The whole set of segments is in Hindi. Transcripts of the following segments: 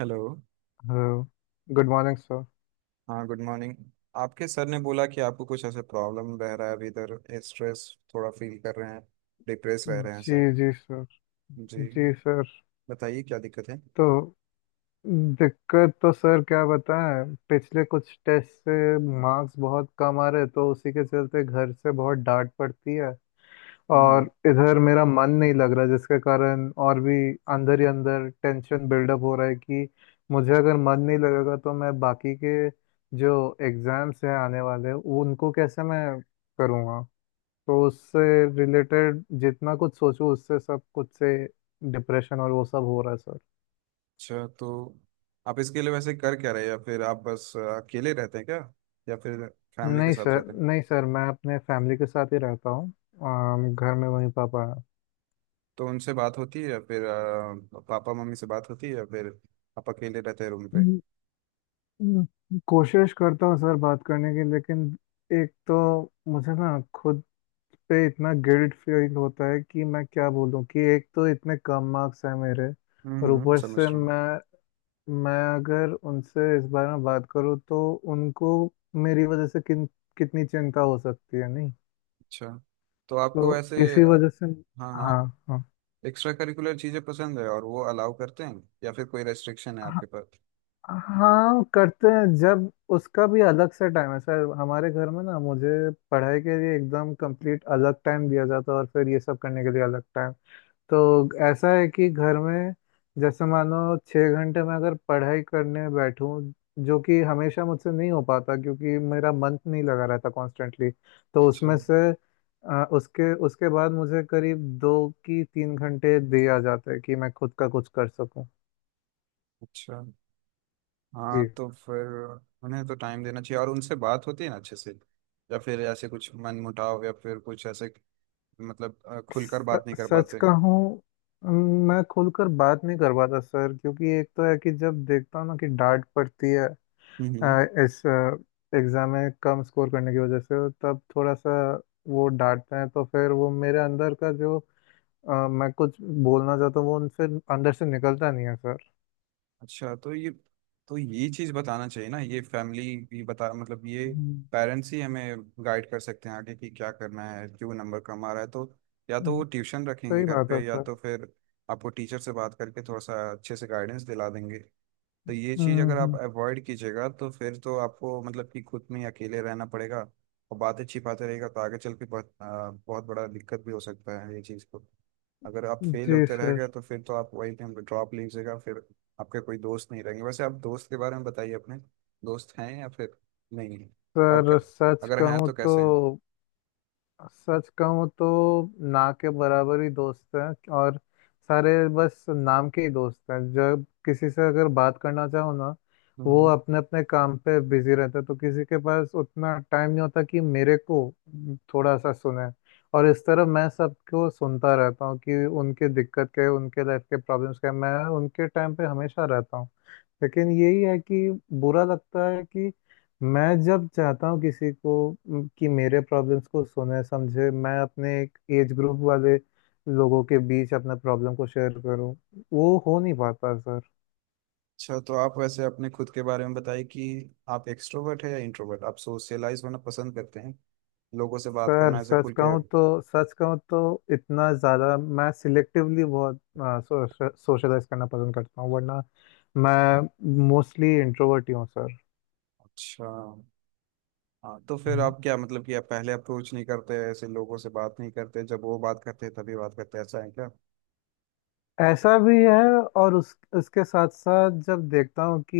Hello. Hello. Good morning sir. हाँ, गुड मॉर्निंग। आपके सर ने बोला कि आपको कुछ ऐसे प्रॉब्लम रह रहा है, अभी इधर स्ट्रेस थोड़ा फील कर रहे हैं, डिप्रेस रह रहे हैं जी सर जी सर। जी। जी सर। बताइए क्या दिक्कत है। तो दिक्कत तो सर क्या बताएं, पिछले कुछ टेस्ट से मार्क्स बहुत कम आ रहे, तो उसी के चलते घर से बहुत डांट पड़ती है। हम्म। और इधर मेरा मन नहीं लग रहा, जिसके कारण और भी अंदर ही अंदर टेंशन बिल्डअप हो रहा है कि मुझे अगर मन नहीं लगेगा तो मैं बाकी के जो एग्ज़ाम्स हैं आने वाले उनको कैसे मैं करूँगा। तो उससे रिलेटेड जितना कुछ सोचूं उससे सब कुछ से डिप्रेशन और वो सब हो रहा है सर। अच्छा, तो आप इसके लिए वैसे कर क्या रहे हैं, या फिर आप बस अकेले रहते हैं क्या, या फिर फैमिली के नहीं साथ सर, रहते हैं। नहीं सर, मैं अपने फैमिली के साथ ही रहता हूँ। घर में वही पापा हैं। तो उनसे बात होती है, या फिर पापा मम्मी से बात होती है, या फिर आप अकेले रहते हैं रूम पे। हम्म, कोशिश करता हूँ सर बात करने की, लेकिन एक तो मुझे ना खुद पे इतना गिल्ट फील होता है कि मैं क्या बोलूँ, कि एक तो इतने कम मार्क्स हैं मेरे। हम्म, और ऊपर समझ से रहा हूँ। मैं अगर उनसे इस बारे में बात करूँ, तो उनको मेरी वजह से किन कितनी चिंता हो सकती है, नहीं। अच्छा, तो तो आपको वैसे इसी वजह से। हाँ, हाँ, हाँ, हाँ। एक्स्ट्रा करिकुलर चीजें पसंद है और वो अलाउ करते हैं, या फिर कोई रेस्ट्रिक्शन है हाँ, आपके पास। हाँ, करते हैं, जब उसका भी अलग से टाइम है सर। हमारे घर में ना मुझे पढ़ाई के लिए एकदम कंप्लीट अलग टाइम दिया जाता है, और फिर ये सब करने के लिए अलग टाइम। तो ऐसा है कि घर में, जैसे मानो छः घंटे में अगर पढ़ाई करने बैठूं, जो कि हमेशा मुझसे नहीं हो पाता क्योंकि मेरा मन नहीं लगा रहता कॉन्स्टेंटली, तो अच्छा, उसमें से उसके उसके बाद मुझे करीब दो की तीन घंटे दे आ जाते हैं कि मैं खुद का कुछ कर सकूं। अच्छा। हाँ, जी। तो फिर उन्हें तो टाइम देना चाहिए, और उनसे बात होती है ना अच्छे से, या फिर ऐसे कुछ मन मुटाव या फिर कुछ ऐसे, मतलब खुलकर बात नहीं कर सच पाते। कहूं, मैं खुलकर बात नहीं कर पाता सर, क्योंकि एक तो है कि जब देखता हूँ ना कि डांट पड़ती है हम्म। इस एग्ज़ाम में कम स्कोर करने की वजह से, तब थोड़ा सा वो डांटते हैं, तो फिर वो मेरे अंदर का जो मैं कुछ बोलना चाहता हूँ वो उनसे अंदर से निकलता नहीं है सर। अच्छा, तो ये चीज़ बताना चाहिए ना, ये फैमिली भी बता, मतलब ये हम्म, पेरेंट्स ही हमें गाइड कर सकते हैं आगे कि क्या करना है, क्यों नंबर कम आ रहा है। तो या तो वो हम्म, ट्यूशन रखेंगे सही घर बात है पे, या सर। तो फिर आपको टीचर से बात करके थोड़ा सा अच्छे से गाइडेंस दिला देंगे। तो ये चीज हम्म, अगर आप हम्म। अवॉइड कीजिएगा तो फिर तो आपको मतलब कि खुद में ही अकेले रहना पड़ेगा, और बातें छिपाते रहेगा तो आगे चल के बहुत बहुत बड़ा दिक्कत भी हो सकता है ये चीज को। अगर आप फेल जी होते रह सर। गए तो फिर तो आप वही टाइम ड्रॉप लीजिएगा, फिर आपके कोई दोस्त नहीं रहेंगे। वैसे आप दोस्त के बारे में बताइए अपने, दोस्त हैं या फिर नहीं है, और सर सच अगर हैं कहूँ तो तो कैसे हैं। सच कहूँ तो ना के बराबर ही दोस्त हैं। और सारे बस नाम के ही दोस्त हैं। जब किसी से अगर बात करना चाहो ना, वो हम्म। अपने अपने काम पे बिजी रहते हैं, तो किसी के पास उतना टाइम नहीं होता कि मेरे को थोड़ा सा सुने। और इस तरह मैं सबको सुनता रहता हूँ कि उनके दिक्कत क्या है, उनके लाइफ के प्रॉब्लम्स क्या है, मैं उनके टाइम पे हमेशा रहता हूँ। लेकिन यही है कि बुरा लगता है कि मैं जब चाहता हूँ किसी को, कि मेरे प्रॉब्लम्स को सुने समझे, मैं अपने एक एज ग्रुप वाले लोगों के बीच अपने प्रॉब्लम को शेयर करूँ, वो हो नहीं पाता सर। अच्छा, तो आप वैसे अपने खुद के बारे में बताइए कि आप एक्सट्रोवर्ट है या इंट्रोवर्ट, आप सोशलाइज होना पसंद करते हैं, लोगों से बात सर करना ऐसे सच खुल के। कहूँ तो सच कहूँ तो इतना ज़्यादा, मैं सिलेक्टिवली बहुत सोशलाइज करना पसंद करता हूँ, वरना मैं मोस्टली इंट्रोवर्ट ही हूँ सर। अच्छा। हाँ, तो फिर हम्म। आप क्या मतलब कि आप पहले अप्रोच नहीं करते, ऐसे लोगों से बात नहीं करते, जब वो बात करते हैं तभी बात करते हैं, ऐसा है क्या। ऐसा भी है। और उस उसके साथ साथ जब देखता हूँ कि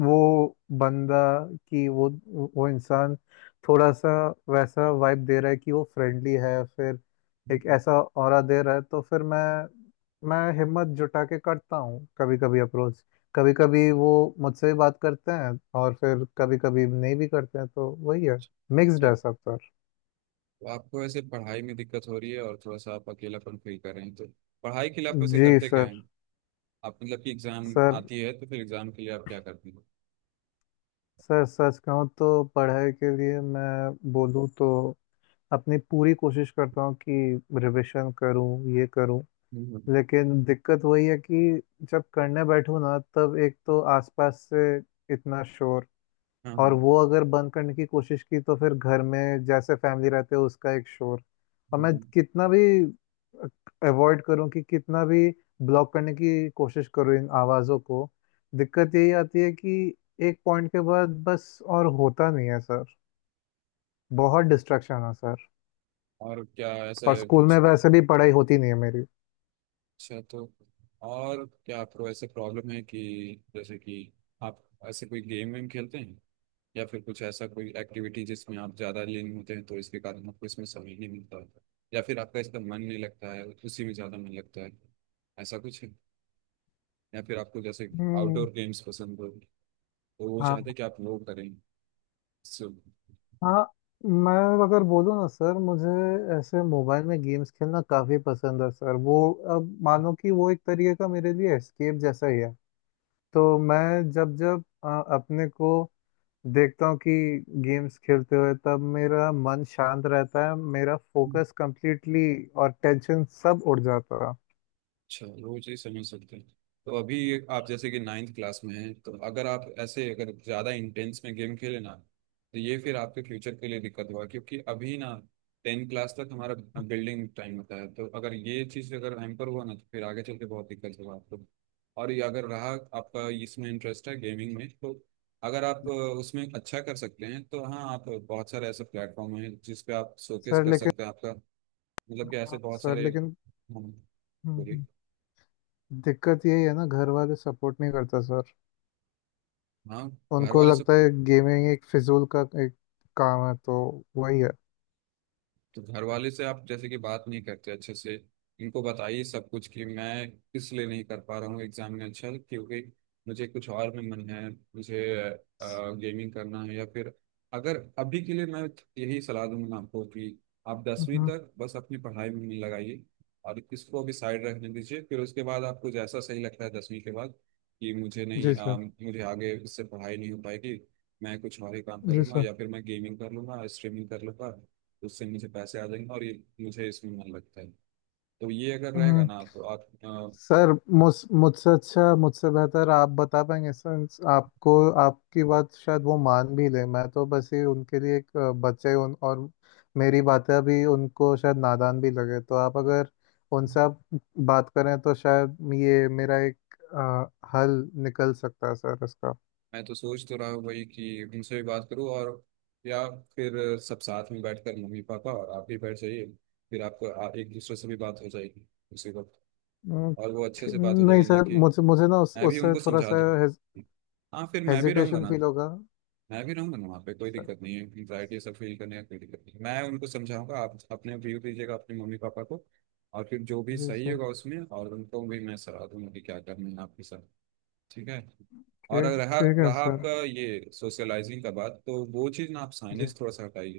वो बंदा, कि वो इंसान थोड़ा सा वैसा वाइब दे रहा है कि वो फ्रेंडली है, फिर एक हम्म। ऐसा ऑरा दे रहा है, तो फिर मैं हिम्मत जुटा के करता हूँ कभी कभी अप्रोच। कभी कभी वो मुझसे भी बात करते हैं, और फिर कभी कभी नहीं भी करते हैं, तो वही है, मिक्स्ड है चलिए। सब सर। तो आपको वैसे पढ़ाई में दिक्कत हो रही है और थोड़ा सा आप अकेलापन फील कर रहे हैं, तो पढ़ाई के लिए आप वैसे जी करते क्या सर। हैं। आप मतलब कि एग्जाम सर आती है तो फिर एग्जाम के लिए आप क्या करते हैं। सर सच कहूँ तो पढ़ाई के लिए मैं बोलूँ तो अपनी पूरी कोशिश करता हूँ कि रिवीजन करूँ, ये करूँ। हम्म। लेकिन दिक्कत वही है कि जब करने बैठूँ ना, तब एक तो आसपास से इतना शोर। हाँ, और हाँ। वो अगर बंद करने की कोशिश की तो फिर घर में जैसे फैमिली रहते हैं उसका एक शोर। और मैं हम्म। कितना भी अवॉइड करूं, कि कितना भी ब्लॉक करने की कोशिश करूं इन आवाज़ों को, दिक्कत यही आती है कि एक पॉइंट के बाद बस और होता नहीं है सर। बहुत डिस्ट्रैक्शन है सर। और क्या ऐसा और है स्कूल में कुछ। वैसे भी पढ़ाई होती नहीं है मेरी। अच्छा। तो और क्या आपको ऐसे प्रॉब्लम है कि, जैसे कि आप ऐसे कोई गेम वेम खेलते हैं, या फिर कुछ ऐसा कोई एक्टिविटी जिसमें आप ज़्यादा लीन होते हैं, तो इसके कारण आपको इसमें समय नहीं मिलता है, या फिर आपका इसका मन नहीं लगता है, उसी में ज़्यादा मन लगता है, ऐसा कुछ है। या फिर आपको जैसे हम्म। आउटडोर गेम्स पसंद हो, तो वो हाँ, चाहते हैं कि आप वो करें। सो। हाँ। मैं अगर बोलूँ ना सर, मुझे ऐसे मोबाइल में गेम्स खेलना काफ़ी पसंद है सर। वो अब मानो कि वो एक तरीके का मेरे लिए एस्केप जैसा ही है। तो मैं जब जब अपने को देखता हूँ कि गेम्स खेलते हुए, तब मेरा मन शांत रहता है, मेरा फोकस कंप्लीटली, और टेंशन सब उड़ जाता है। अच्छा, रोज ही समझ सकते हैं। तो अभी आप जैसे कि नाइन्थ क्लास में हैं, तो अगर आप ऐसे अगर ज़्यादा इंटेंस में गेम खेले ना तो ये फिर आपके फ्यूचर के लिए दिक्कत होगा, क्योंकि अभी ना 10th क्लास तक हमारा बिल्डिंग टाइम होता है। तो अगर ये चीज़ अगर हैम्पर हुआ ना तो फिर आगे चल के बहुत दिक्कत होगा आपको। और ये अगर रहा, आपका इसमें इंटरेस्ट है गेमिंग में, तो अगर आप उसमें अच्छा कर सकते हैं तो हाँ, आप बहुत सारे ऐसे प्लेटफॉर्म हैं जिस पे आप शोकेस सर कर लेकिन। सकते हैं आपका, मतलब कि ऐसे हाँ, बहुत सर सारे लेकिन। हम्म, बोलिए। हम्म, दिक्कत यही है ना, घर वाले सपोर्ट नहीं करता सर। हाँ, घर उनको वाले सब। लगता है गेमिंग एक फिजूल का एक काम है, तो वही है। तो घर वाले से आप जैसे कि बात नहीं करते अच्छे से, इनको बताइए सब कुछ कि मैं किस लिए नहीं कर पा रहा हूँ एग्जाम में अच्छा, क्योंकि मुझे कुछ और में मन है, मुझे गेमिंग करना है। या फिर अगर अभी के लिए, मैं यही सलाह दूंगा आपको कि आप 10वीं हम्म। तक बस अपनी पढ़ाई में मन लगाइए, और इसको भी साइड रखने दीजिए। फिर उसके बाद आपको जैसा सही लगता है 10वीं के बाद कि मुझे नहीं जी सर। मुझे आगे इससे पढ़ाई नहीं हो पाएगी, मैं कुछ और ही काम कर जी लूंगा, सर। या फिर मैं गेमिंग कर लूंगा, स्ट्रीमिंग कर लूंगा, उससे मुझे पैसे आ जाएंगे, और ये मुझे इसमें मन लगता है। तो ये अगर रहेगा हम्म। ना तो आप। सर, मुझ मुझसे अच्छा, मुझसे बेहतर आप बता पाएंगे सर। आपको, आपकी बात शायद वो मान भी ले। मैं तो बस ही उनके लिए एक बच्चा ही उन, और मेरी बातें अभी उनको शायद नादान भी लगे। तो आप अगर उनसे, आप बात करें तो शायद ये मेरा एक हल निकल सकता है सर इसका। मैं तो सोच तो रहा हूँ वही कि उनसे भी बात करूँ, और या फिर सब साथ में बैठकर मम्मी पापा और आप भी बैठ जाइए, फिर आपको एक दूसरे से भी बात हो जाएगी उसी वक्त, हम्म। और वो अच्छे से बात हो नहीं जाएगी ना सर, कि मुझे मुझे ना उस मैं भी उससे उनको थोड़ा समझा सा दूँ। हाँ, फिर मैं भी रहूँगा हेजिटेशन ना। फील होगा मैं भी रहूंगा ना वहाँ पे, कोई सर। दिक्कत नहीं है, एंग्जाइटी ये सब फील करने का कोई दिक्कत नहीं है। मैं उनको समझाऊंगा, आप अपने व्यू दीजिएगा अपने मम्मी पापा को, और फिर जो भी जी सही सर। होगा उसमें, और उनको भी मैं सलाह दूंगा कि क्या करना है आपके साथ। ठीक है। और अगर ठीक रहा ठीक है रहा सर। आपका ये सोशलाइजिंग का बात, तो वो चीज़ ना आप जी। साइनेज थोड़ा सा हटाइए।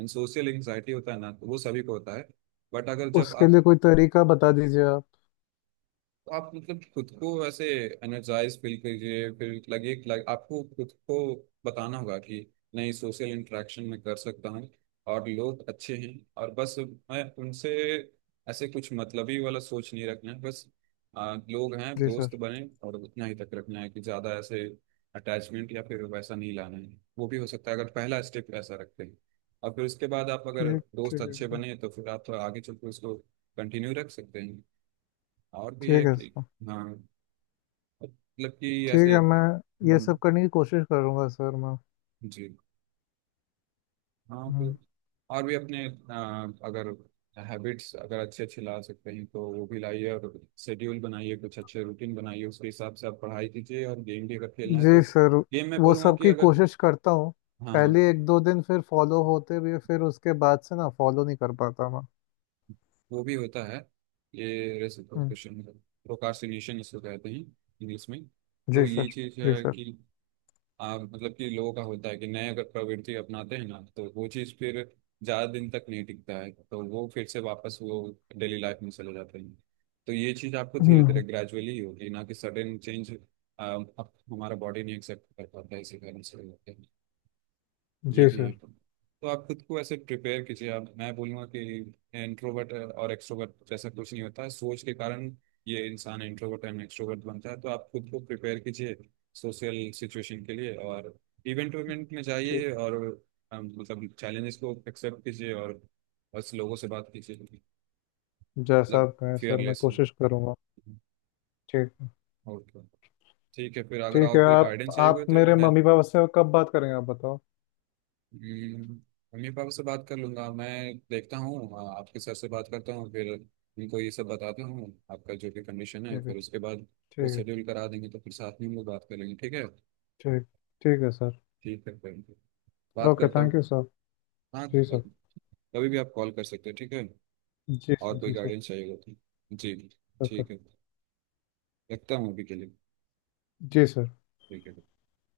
एंड सोशल एंग्जाइटी होता है ना, तो वो सभी को होता है। बट अगर जब उसके लिए आप, कोई तरीका बता दीजिए आप। तो आप मतलब खुद को वैसे एनर्जाइज फील करिए, फिर लगे कि लाइक आपको खुद को बताना होगा कि नहीं, सोशल इंटरेक्शन में कर सकता हूँ, और लोग अच्छे हैं, और बस मैं उनसे ऐसे कुछ मतलबी वाला सोच नहीं रखना है। बस लोग हैं जी सर। दोस्त बने, और उतना ही तक रखना है कि ज़्यादा ऐसे अटैचमेंट या फिर वैसा नहीं लाना है। वो भी हो सकता है अगर पहला स्टेप ऐसा रखते हैं, और फिर उसके बाद आप अगर ठीक दोस्त ठीक है अच्छे सर। बने, तो फिर आप आगे चलकर उसको कंटिन्यू रख सकते हैं। और भी है ठीक है कि सर। हाँ, मतलब कि ठीक ऐसे, है, मैं ये हम्म, सब करने की कोशिश करूंगा सर मैं। जी। हाँ, तो हम्म। और भी अपने अगर हैबिट्स अगर अच्छे अच्छे ला सकते हैं तो वो भी लाइए, और शेड्यूल बनाइए, कुछ अच्छे रूटीन बनाइए, उसके हिसाब से आप पढ़ाई कीजिए, और गेम भी अगर खेलना है तो जी सर। गेम में वो बोलूँगा सब कि की अगर, कोशिश करता हूँ। हाँ, हाँ, पहले एक दो दिन फिर फॉलो होते हुए, फिर उसके बाद से ना फॉलो नहीं कर पाता मैं। वो भी होता है। ये हम्म। रेसिप्रोकेशन प्रोकास्टिनेशन इसको कहते हैं इंग्लिश में। तो जी ये सर। चीज़ जी है सर। कि हाँ, मतलब कि लोगों का होता है कि नए अगर प्रवृत्ति अपनाते हैं ना तो वो चीज़ फिर ज़्यादा दिन तक नहीं टिकता है, तो वो फिर से वापस वो डेली लाइफ में चले जाते हैं। तो ये चीज़ आपको धीरे धीरे हम्म। ग्रेजुअली होगी, ना कि सडन चेंज। हमारा बॉडी नहीं एक्सेप्ट कर पाता है इसी कारण से होते हैं। ये जी भी सर। है। तो आप खुद को ऐसे प्रिपेयर कीजिए, आप, मैं बोलूँगा कि इंट्रोवर्ट और एक्सट्रोवर्ट जैसा कुछ नहीं होता है। सोच के कारण ये इंसान इंट्रोवर्ट एंड एक्सट्रोवर्ट बनता है। तो आप खुद को प्रिपेयर कीजिए सोशल सिचुएशन के लिए, और इवेंट इवेंट में ठीक। जाइए, और मतलब चैलेंजेस को एक्सेप्ट कीजिए, और बस लोगों से बात कीजिए। जैसा मतलब आप कहें सर, मैं फियरलेस। कोशिश करूंगा। ठीक है। और क्या। ठीक है फिर, अगर ठीक है, आपको कोई आप गाइडेंस चाहिए होगा आप तो मेरे मैं, मम्मी पापा से कब बात करेंगे, आप बताओ। हम्म, मम्मी पापा से बात कर लूंगा मैं। देखता हूँ। हाँ, आपके सर से बात करता हूँ फिर, उनको ये सब बताता हूँ आपका जो भी कंडीशन है, ठीक है। फिर उसके बाद ठीक वो है। शेड्यूल करा देंगे, तो फिर साथ में हम लोग बात कर लेंगे, ठीक है। ठीक ठीक है सर। ठीक है फिर, बात ओके, करता थैंक यू हूँ। सर। हाँ, जी सर। कभी भी आप कॉल कर सकते हैं, ठीक है। जी और सर। कोई जी सर। गाइडेंस चाहिए होगा तो। जी, ओके। ठीक है। रखता हूँ अभी के लिए। जी सर। ठीक है।